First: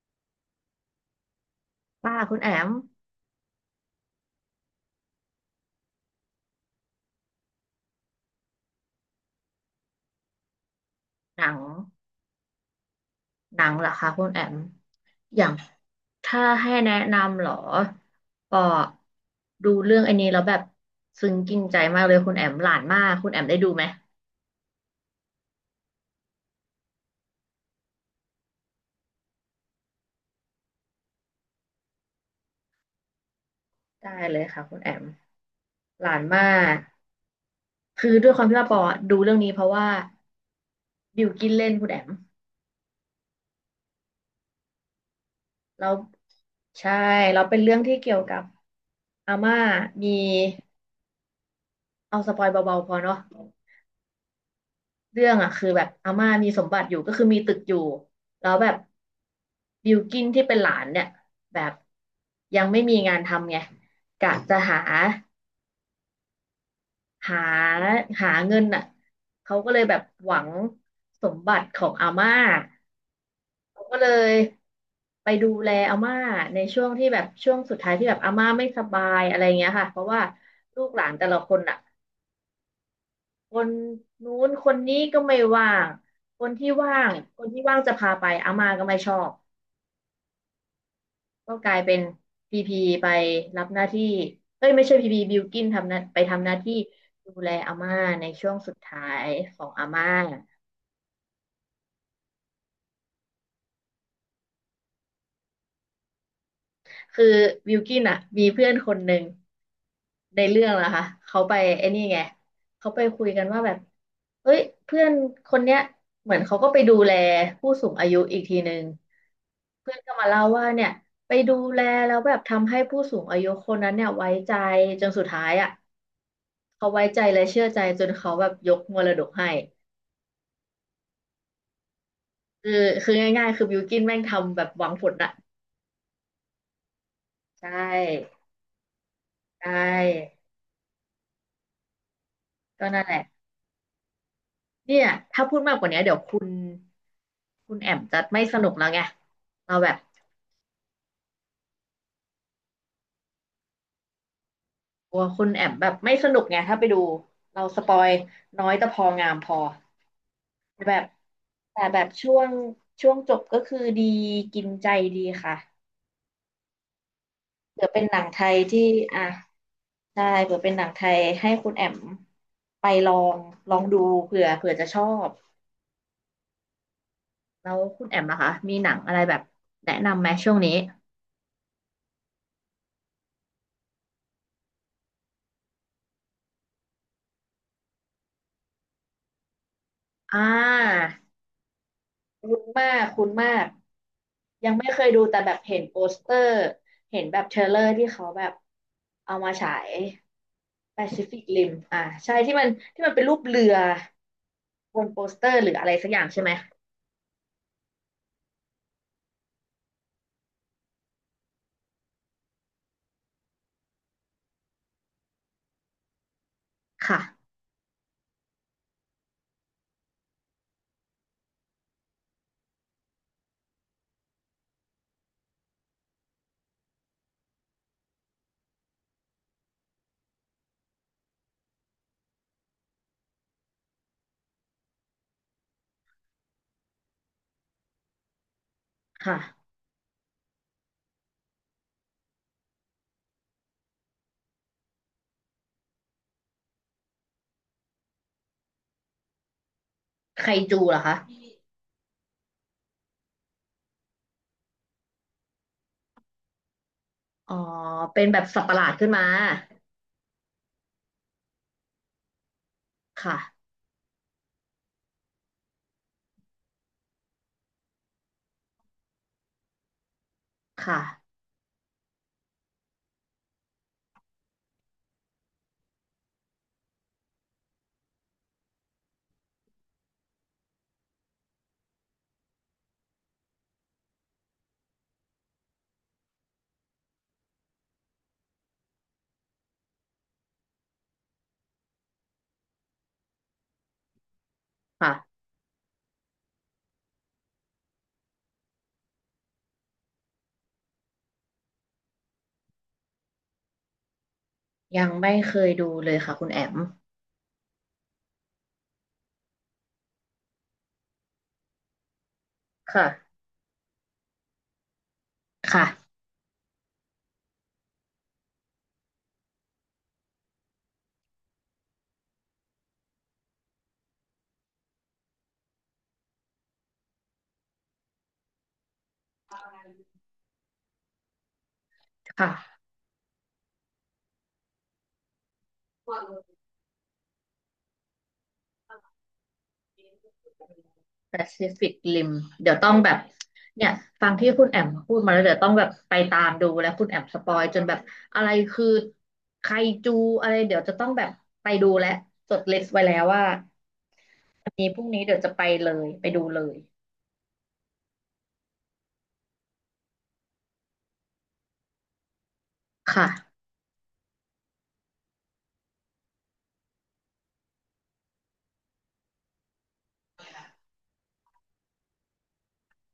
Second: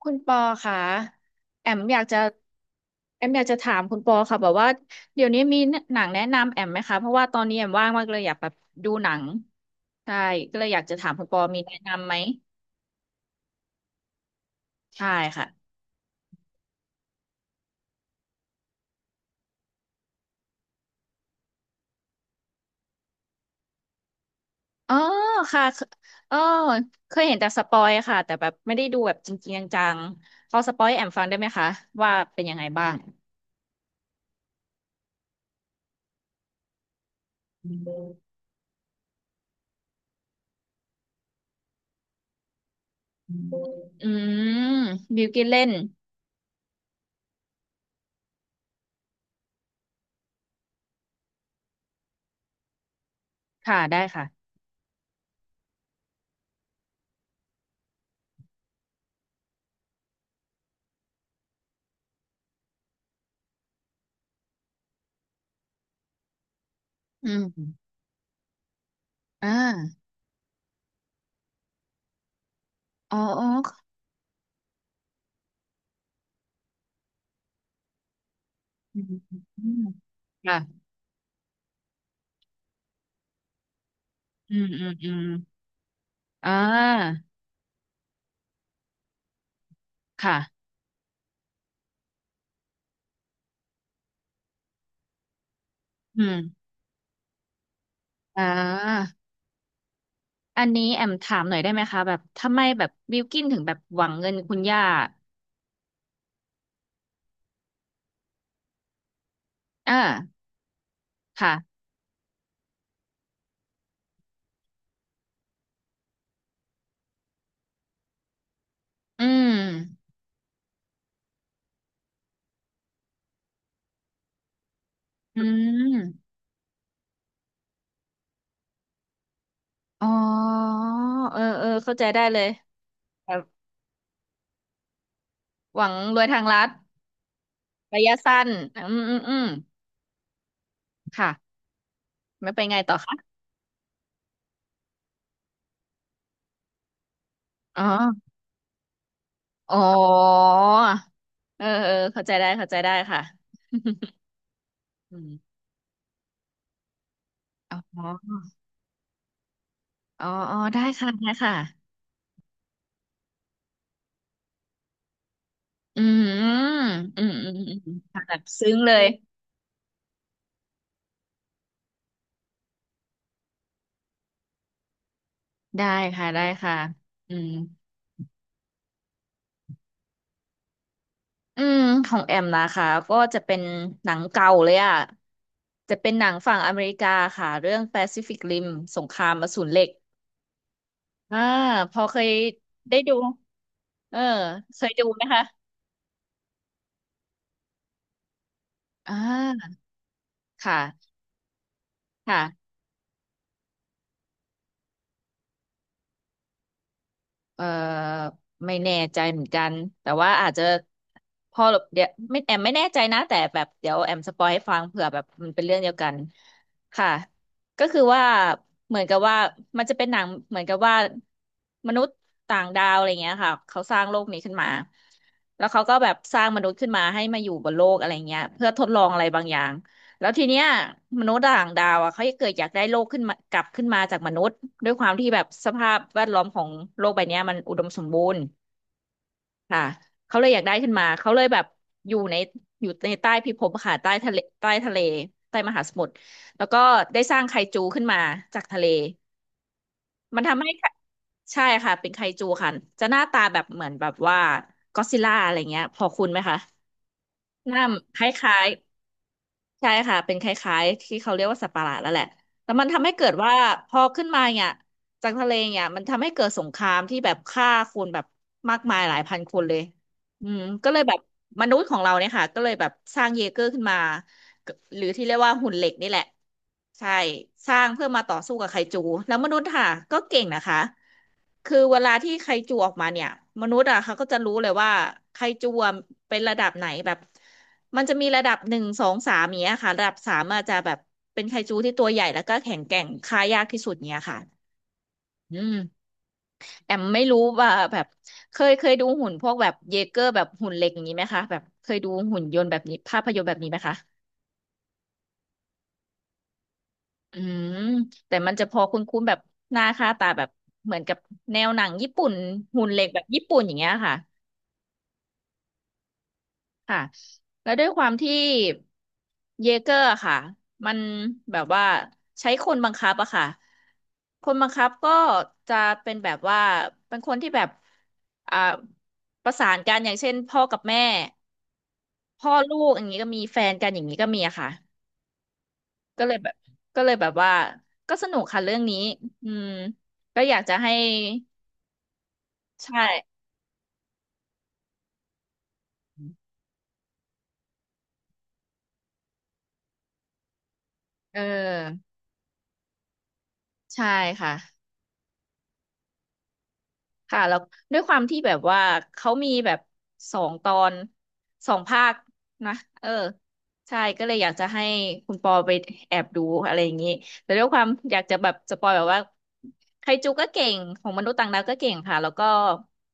คุณปอค่ะแอมอยากป้าจะคุณแอมแอมอยากจะถามคุณปอค่ะแบบว่าเดี๋ยวนี้มีหนังแนะนำแอมไหมคะเพราะว่าตอนนี้แอมว่างมากเลยอยากแบบดูหนังใช่ก็เลยอยากจะถามคุณปหอนัมีงแนะนำไหมหนังเหรอคะคุณแอมใช่อค่ะย่างถ้าให้แนะนำเหรอปอดูเรื่องอันนี้แล้วแบบซึ้งกินใจมากเลยคุณแอมหลานมากคุณแอมได้ดูไหมอ๋อค่ะเออเคยเห็นแต่สปอยค่ะแต่แบบไม่ได้ดูแบบจริงๆจังๆพอสปอยให้แอมฟังได้ไหมคะว่าเป็นยังไงบ้างได้เลยค่ะคุณแอมหลานมากคือด้วยความที่ว่าปอดูเรื่องนี้เพราะว่าบิวกินเล่นคุณแอมอืมบิวกินเล่นแล้วใช่เราเป็นเรื่องที่เกี่ยวกับอาม่ามีเอาสปอยเบาๆพอเนาะ ค่ะได้ค่ะเรื่องอ่ะคือแบบอาม่ามีสมบัติอยู่ก็คือมีตึกอยู่แล้วแบบบิลกิ้นที่เป็นหลานเนี่ยแบบยังไม่มีงานทำไงกะจะหาอืหามหาเงินอ่ะอ่าเขาก็เลยแบบหวังสมบัติของอาม่าอ๋อ เขาก็เลยไปดูแลอาม่าในช่วงที่แบบช่วงสุดท้ายที่แบบอาม่าไม่สอืบามยอะไรเงี้อืยมค่ะเพราะว่าค่ะลูกหลานแต่ละคนอ่ะ คนนู้นอืมคนอืมนี้อืก็มไม่ว่าง คอ่นที่ว่างาคนที่ว่างจะพาไปอาม่าก็ไม่ชอบค่ะก็กลายเป็นพีพีไปรับหน้าที่เอ้ยไม่ใช่พีพีบิลกินทำหน้าไปอืทำหน้ามที่ดูแลอาม่าในอ่ช่วงสุดท้าายของอาม่าอันนี้แอมถามหน่อยได้ไหมคะ แบบทำไมแบบบิลกินถึงแบบหวังเงินคุณย่าคือบิลกินอ่ะมีเพื่อนคนหนึ่ง อ่าในเรื่องนะคะเขาไปค่ะไอ้นี่ไงเขาไปคุยกันว่าแบบเฮ้ยเพื่อนคนเนี้ยเหมือนเขาก็ไปดูแลผู้สูงอายุอีกทีหนึ่งอืม เพื่อนก็มาเล่าว่าเนี่ยไปดูแลแล้วแบบทำให้ผู้สูงอายุคนนั้นเนี่ยไว้ใจจนสุดอืท้ายอ่ะมเขาไว้ใจและเชื่อใจจนเขาแบบยกมรดกให้อ๋อเออเออเข้าใจได้เลยคือคือแบบง่ายๆคือบิวกินแม่งทำแบบหวังผลอะหวังรวยทางลัดใชระยะ่สั้นอืมอืมอืมใช่ค่ะ ไม่ไปนไงก็ต่อนั่นแหคะละ เนี่ยถ้าพูดมากกว่านี้เดี๋ยวคุณคุณอ๋อแอมจะไม่สนุกแล้วไงอ๋เราอแบบเออ เออเข้าใจได้เข้าใจได้ค่ะ กอืลัวคุณมแอมแบบไม่สนุกไงถ้าไปดูเราสปออ๋ยอ น้อยแต่พองามพออ๋ออ๋อได้แต่แบบค่ะได้ค่ะแต่แบบช่วงจบก็คือดีกินใจดีค่ะอืมอืมอืมอืมเผื่ออืมเป็นหนัค่ะงแบไทบยซึ้งที่เลยอ่ะได้เผื่อเป็นหนังไทยให้คุณแอมไปลองลองดูเผื่อจะชอบได้ค่ะได้ค่ะอืมแล้วคุณแอมนะคะมีหนังอะไรแบบแนะนำไหมช่วงนี้อืมของแอมนะคะก็จะเป็นหนังเก่าเลยอ่ะจะเป็นหนังฝั่งอเมริกาค่ะ เรื่อง Pacific Rim สงครามอสูรเหล็กอ่า อ่าพอเคยคุ้นมาได้กดูคุ้นมากเออยังเคไม่ยเคดูยไหดูมแต่คะแบบเห็นโปสเตอร์เห็นแบบเทรลเลอร์ที่เขาแบบอ่เอามาฉาาย ค่ะ Pacific Rim อ่าใช่ที่มัค่ะ นที่มันเป็นรูปเรือบนโปสเตอร์หรืออะไรสักอย่างใช่ไหมเอ่อไม่แน่ใจเหมือนกันแต่ว่าอาจจะพอเดี๋ยวไม่แอมไม่แน่ใจนะแต่แบบเดี๋ยวแอมสปอยให้ฟังเผื่อแบบมันเป็นเรื่องเดียวกันค่ะค่ะก็คือว่าเหมือนกับว่ามันจะเป็นหนังเหมือนกับว่ามนุษย์ต่างดาวอะไรเงี้ยค่ะเขาสร้างโลกนี้ขึ้นมาแล้วเขาก็แบบสร้างมนุษย์ขึ้นมาให้มาอยู่บนโลกอะไรเงี้ยเพื่อทดลองอะไรบางอย่าง แล้วทีเนี้ยมนุษย์ต่างดาวอ่ะเขาเกิดอยากได้โลกขึ้นมากลับขึ้นมาจากมนุษย์ด้วยความที่แบบสภาพแวดล้อมของโลกใบเนี้ยมันอุดมสมบูรณ์ค่ะค่ะเขาเลยอยากได้ขึ้นมาเขาเลยแบบอยู่ในอยู่ในใต้พิภพค่ะใต้ทะเลใต้มหาสมุทรแล้วก็ได้สร้างไคจูขึ้นมาจากทะเลมันไคทำให้จูเหรอคะใช่ค่ะเป็นไคจูค่ะจะหน้าตาแบบเหมือนแบบว่าก็อดซิลล่าอะไรเงี้ยพอคุ้นไหมคะอ๋อหน้าคเป็นแบบล้าสัตยว์ประหลาดๆ ขึ้นมาใช่ค่ะเป็นคล้ายๆที่เขาเรียกว่าสัตว์ประหลาดแล้วแหละแต่มันทำให้เกิดว่าค่ะพอขึ้นมาเนี่ยจากทะเลเนี่ยมันทำให้เกิดสงครามที่แบบฆ่าคนแบบมากมายหลายพันคนเลยอืมก็เลค่ะยแบบมนุษย์ของเราเนี่ยค่ะก็เลยแบบสร้างเยเกอร์ขึ้นมาหรือที่เรียกว่าหุ่นเหล็กนี่แหละใช่สร้างเพื่อมาต่อสู้กับไคจูแล้วมนุษย์ค่ะก็เก่งนะคะ คือเวลาที่ไคจูออกมาเนี่ยมนุษย์อ่ะเขาก็จะรู้เลยว่าไคจูอะเป็นระดับไหนแบบมันจะมีระดับ 1 2 3เนี้ยค่ะระดับ 3อาจจะแบบเป็นไคจูที่ตัวใหญ่แล้วก็แข็งแกร่งฆ่ายากที่สุดเนี้ยค่ะค่ะอืมแอมไม่รู้ว่าแบบเคยดูหุ่นพวกแบบเยเกอร์แบบหุ่นเหล็กอย่างนี้ไหมคะแบบเคยดูหุ่นยนต์แบบนี้ภาพยนตร์แบบนี้ไหมคะยังไม่เคยดูเลยค่ะคุณแอมอืมแต่มันจะพอคุ้นๆแบบหน้าค่าตาแบบเหมือนกับแนวหนังญี่ปุ่นหุ่นเหล็กแบบค่ะญี่ปุ่นอย่างเงี้ยค่ะ ค่ะค่ะแล้วด้วยความที่เยเกอร์ค่ะมันแบบว่าใช้คนบังคับอะค่ะคนบังคับก็จะเป็นแบบว่าเป็นคนที่แบบอ่าประสานกันอย่างเช่นพ่อกับแม่พ่อลูค่ะ กอย่างนี้ก็มีแฟนกันอย่างนี้ก็มีอะค่ะก็เลยแบบก็เลยแบบว่าก็สนุกค่ะเรื่องนี้อืมก็อยากจะให้แปซิฟิกริมเดี๋ยวต้องใช่แบบเนี่ยฟังที่คุณแอมพูดมาแล้วเดี๋ยวต้องแบบไปตามดูแล้วคุณแอมสปอยจนแบบอะไรคือไคจูอะไรเดี๋ยวจะต้องแบบเอไปดูอและจดลิสต์ไว้แล้วว่าใช่ค่ะ วันนี้พรุ่งนี้เดี๋ยวจะไปเลยไปดูเลยค่ะแล้วด้วยความที่แบบว่าเขามีแบบ2 ตอน2 ภาคนะเออค่ะใช่ก็เลยอยากจะให้คุณปอไปแอบดูอะไรอย่างนี้แต่ด้วยความอยากจะแบบสปอยแบบว่าไคจูก็เก่งของมนุษย์ต่างดาวก็เก่งค่ะแล้วก็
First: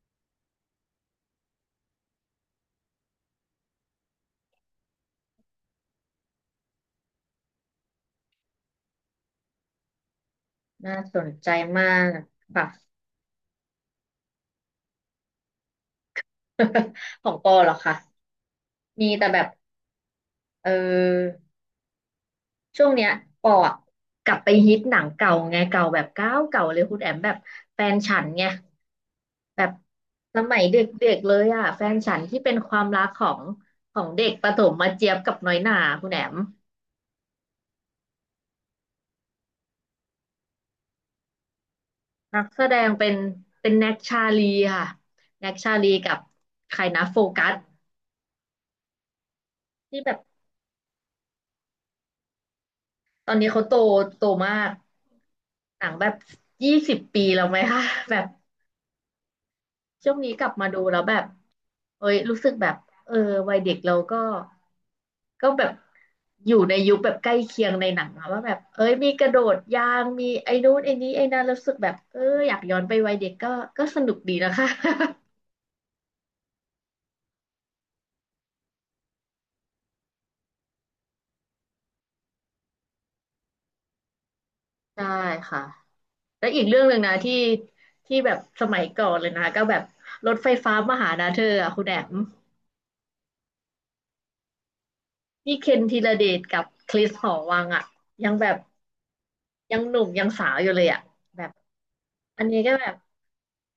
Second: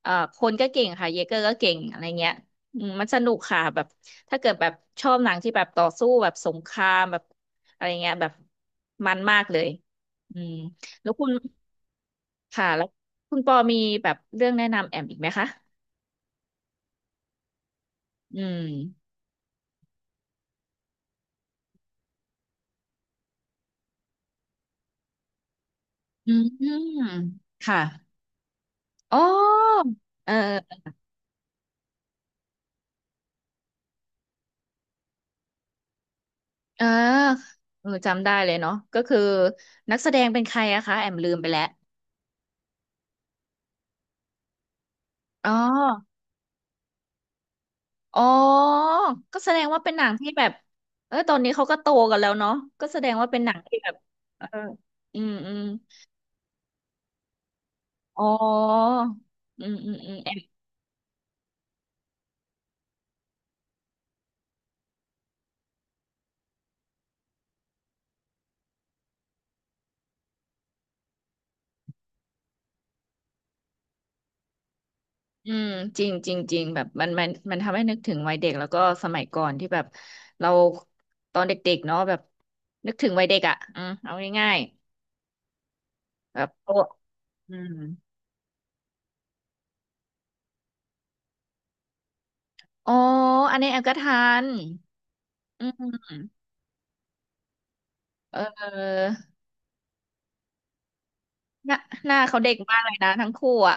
คนก็เก่งค่ะเยเกอร์ก็เก่งอะไรเงี้ยอืมมันสนุกค่ะแบบถ้าเกิดแบบชอบหนังที่แบบต่อสู้แบบสงครามแบบอะไรเงี้ยแบบมันมากเลยอืมน่าแล้วสคุนณ ใจมากค่ะ ค่ะแล้วคุณปอมีแบบเรื่องแนะนำแอมอีกไหมคะ ของปอเหรอคะอืมมีแต่แบบเออ ช่วงเนี้ยปออะกลับไปฮิตหนังเก่าไงเก่าแบบอืเก่าเก่ามเลยคุณแอมแบบค่ะแฟนฉันไงอ๋อแบบเอสมัยเดอ็กๆเลยอ่ะแฟนฉันที่เป็นความรักของของเด็กประถมมาเจี๊ยบกับน้อยหน่าคุณแอมเออเออจำได้เลยเนาะก็คือนักแสดงเป็นใครอะคะแอมลืมไปแล้วนักแสดงเป็นเป็นแน็กชาลีค่ะอ๋แน็อกชาลีกับใครนะโฟกัสอ๋อก็แสดงว่าเป็นที่หนัแบงบที่แบบเออตอนนี้เขาก็โตกันแล้วเนาะก็แสดงว่าตอนเป็นนี้หนังเขาโตที่แบบโตเออมากอืมอืมหนังแบบ20 ปีแล้วไหมคะแบอ๋อบ อืมอืมอืช่วมงแอ นี้กลับมาดูแล้วแบบเอ้ยรู้สึกแบบเออวัยเด็กเราก็ก็แบบอยู่ในยุคแบบใกล้เคียงในหนังอะว่าแบบเอ้ยมีกระโดดยางมีไอ้นู้นไอ้นี้ไอ้นั้นแล้วรู้สึกแบบเอออยากย้อนไปวัยเด็กก็ก็สนุกดีนะคะ อืมจริงจริงจริงแบบมันทำให้นึกถึงวัยเด็กแล้วก็สมัยก่อนที่แบบเราตอนเด็กๆเนาะแบบนึกถึงวัยเด็กอ่ะอืมเอาง่าย ใช่ค่ะๆแบแล้บวอีกโอ้เรื่องหนึ่งนะที่อืมที่แบบสมัยก่อนเลยนะก็แบบรถไฟฟ้ามาหานะเธออะคุณแอมอ๋ออันนี้แอมก็ทันนี่อืเคนธีรมเดชกับคริสหอวังอะยังแบบเออยังหนุ่มยังสาวอยู่เลยอะแบบหน้าหน้าเขาอันเด็กนี้ก็มากแบเลบ ยนะทั้งคู่อ่ะ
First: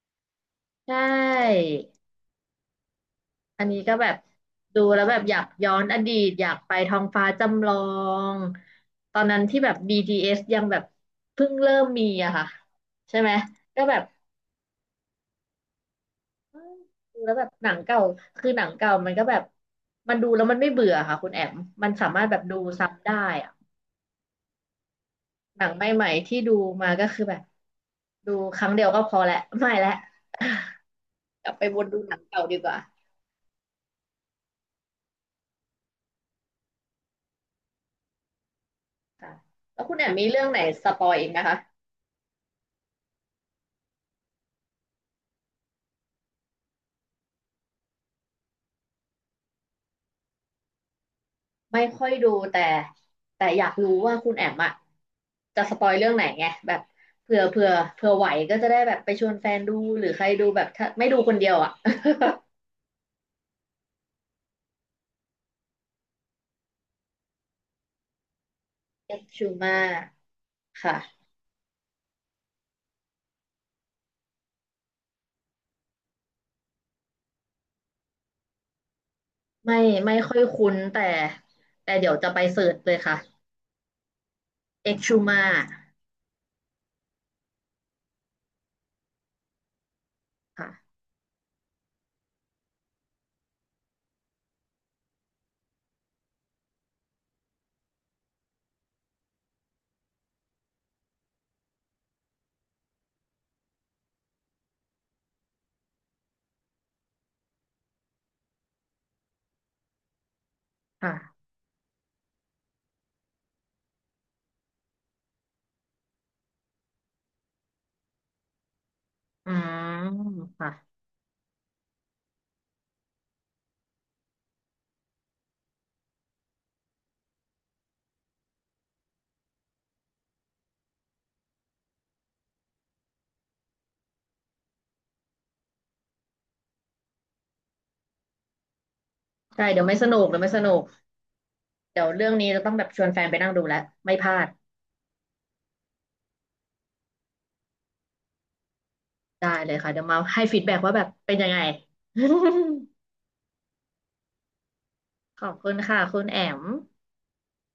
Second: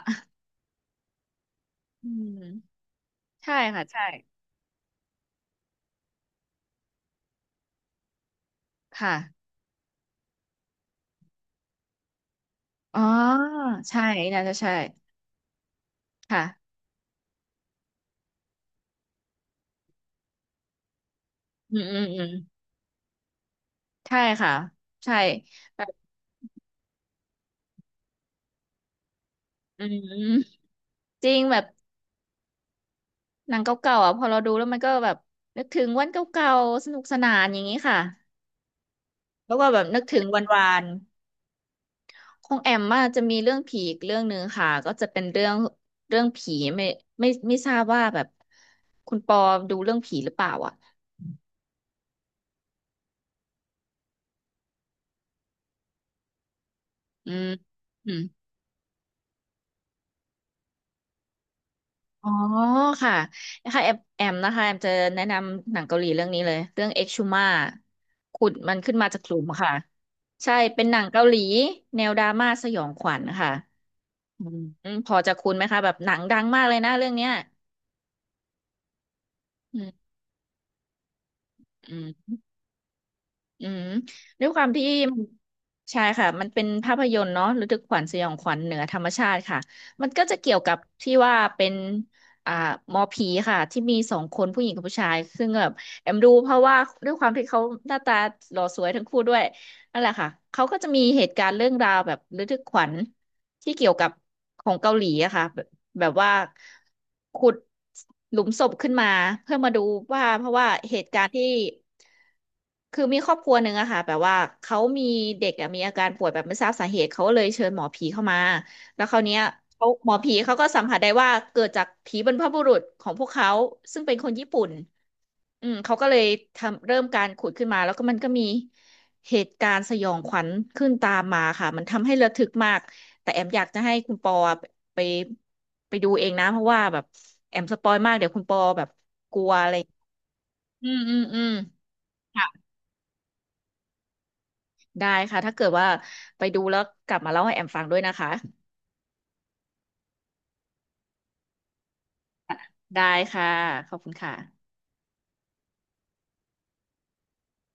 ใช่อืมใช่อันนี้ค่ะก็ใช่แบบดูแล้วแบบอยากย้อนอดีตอยากไปท้องฟ้าจำลองตอนนั้นค่ะที่แบบ BTS ยังแบบเพิ่งเริ่มมีอะค่ะอ๋อใช่ไหมก็แบใช่บน่าจะใช่ค่ะเอ้ยดูแล้วแบบหนังเก่าคือหนังเก่ามันก็แบบมันดูแล้วมันไม่เบื่อค่ะคุณแอมอืมมันอืมสาอืมารถมแบบดูซ้ำได้อะใช่ค่ะใช่หนังแบบใหม่ๆที่ดูมาก็คือแบบดูครั้งเดียวก็พอแหละไม่อืแล้ว มจริง กลับแบไปบ วนดูหนังเก่าดีกว่าหนังเก่าๆอ่ะพอเราดูแล้วมันก็แบบนึกถึงวันเก่าๆสนุกสนานอย่างนี้ค่ะค่ะแล้วก็แบแล้บวคุณนึกแอมถึงมีวัเรื่นองไหนวานสปอยอีกไหมคะ ของแอมมาจะมีเรื่องผีอีกเรื่องหนึ่งค่ะก็จะเป็นเรื่องผีไม่ทราบว่าแบบคุณปอดูเรื่องผีหรือเปล่าอ่ะไม่ค่อยดูแต่แต่อยากรู้ว่าคุณแอมอะจะสปอยเรื่องไหนไงแบบอืเผื่อมเผื่อเผื่อือมไหวก็จะได้แบบไปชวนแฟนดูหรือใครดูแบบถ้าไม่ดูคนเดียวอะอ๋อค่ะนะคะแอมนะคะแอมจะแนะนำหนังเกาหลีเรื่องนี้เลยเรื่องเอ็กชูมาขุดมันขึ้นมาเอจากฟหลุชูมค่ะมาใช่เป็นหนังเกาค่ะหลีแนวดราม่าสยองขวัญค่ะ อืมอืมพอจะคุ้นไหมคะแบบหนังดังมากเลยนะเรื่องเนี้ยไม่อืมไม่ค่อยคุ้นแต่แต่อืเดี๋ยวจะมไปเสิร์ชเลยค่ะอืมด้วยความที่เอ็กชูมาใช่ค่ะมันเป็นภาพยนตร์เนาะระทึกขวัญสยองขวัญเหนือธรรมชาติค่ะมันก็จะเกี่ยวกับค่ะที่ว่าเป็นอ่าหมอผีค่ะที่มีสองคนผู้หญิงกับผู้ชายซึ่งแบบแอมดูเพราะว่าด้วยความที่เขาหน้าตาหล่อสวยทั้งคู่ด้วย นั่นแหละค่ะ เขาก็จะมีเหตุการณ์เรื่องราวแบบระทึกขวัญที่เกี่ยวกับของเกาหลีอะค่ะแบบแบบว่าขุดหลุมศพขึ้นมาเพื่อมาดูว่าเพราะว่าเหตุการณ์ที่ค่ะคือมีครอบครัวหนึ่งอะค่ะแบบว่าเขามีเด็กอะมีอาการป่วยแบบไม่ทราบสาเหตุเขาก็เลยเชิญหมอผีเข้ามาแล้วคราวเนี้ยอืเขาหมมอผีเขาก็สัมผัค่ะสได้ว่าเกิดจากผีบรรพบุรุษของพวกเขาซึ่งเป็นคนญี่ปุ่น อืมเขาก็เลยทำเริ่มการขุดขึ้นมาแล้วก็มันก็มีเหตุการณ์สยองขวัญขึ้นตามมาค่ะมันทำให้ระทึกมากแต่แอมอยากจะให้คุณปอไปไปดูเองนะเพราะว่าแบบแอมสปอยมากเดี๋ยวคุณปอแบบกลัวใช่อะไรเดี๋ยวไม่สนุกเดี๋ยวไม่สนุกอืมอืมอืมเดี๋ยวเรื่องค่ะนี้จะต้องแบบชวนแฟนไปนั่งดูแล้วไม่พลาดได้ค่ะถ้าเกิดว่าไปดูแล้วกลับมาเล่าให้แอมฟังด้วยนะคะได้เลยค่ะเดี๋ยวมาให้ฟีดแบ็กว่าแบบเป็นยังไง ได้ค่ะขอบคุณค่ะ ขอบคุณค่ะคุณแอม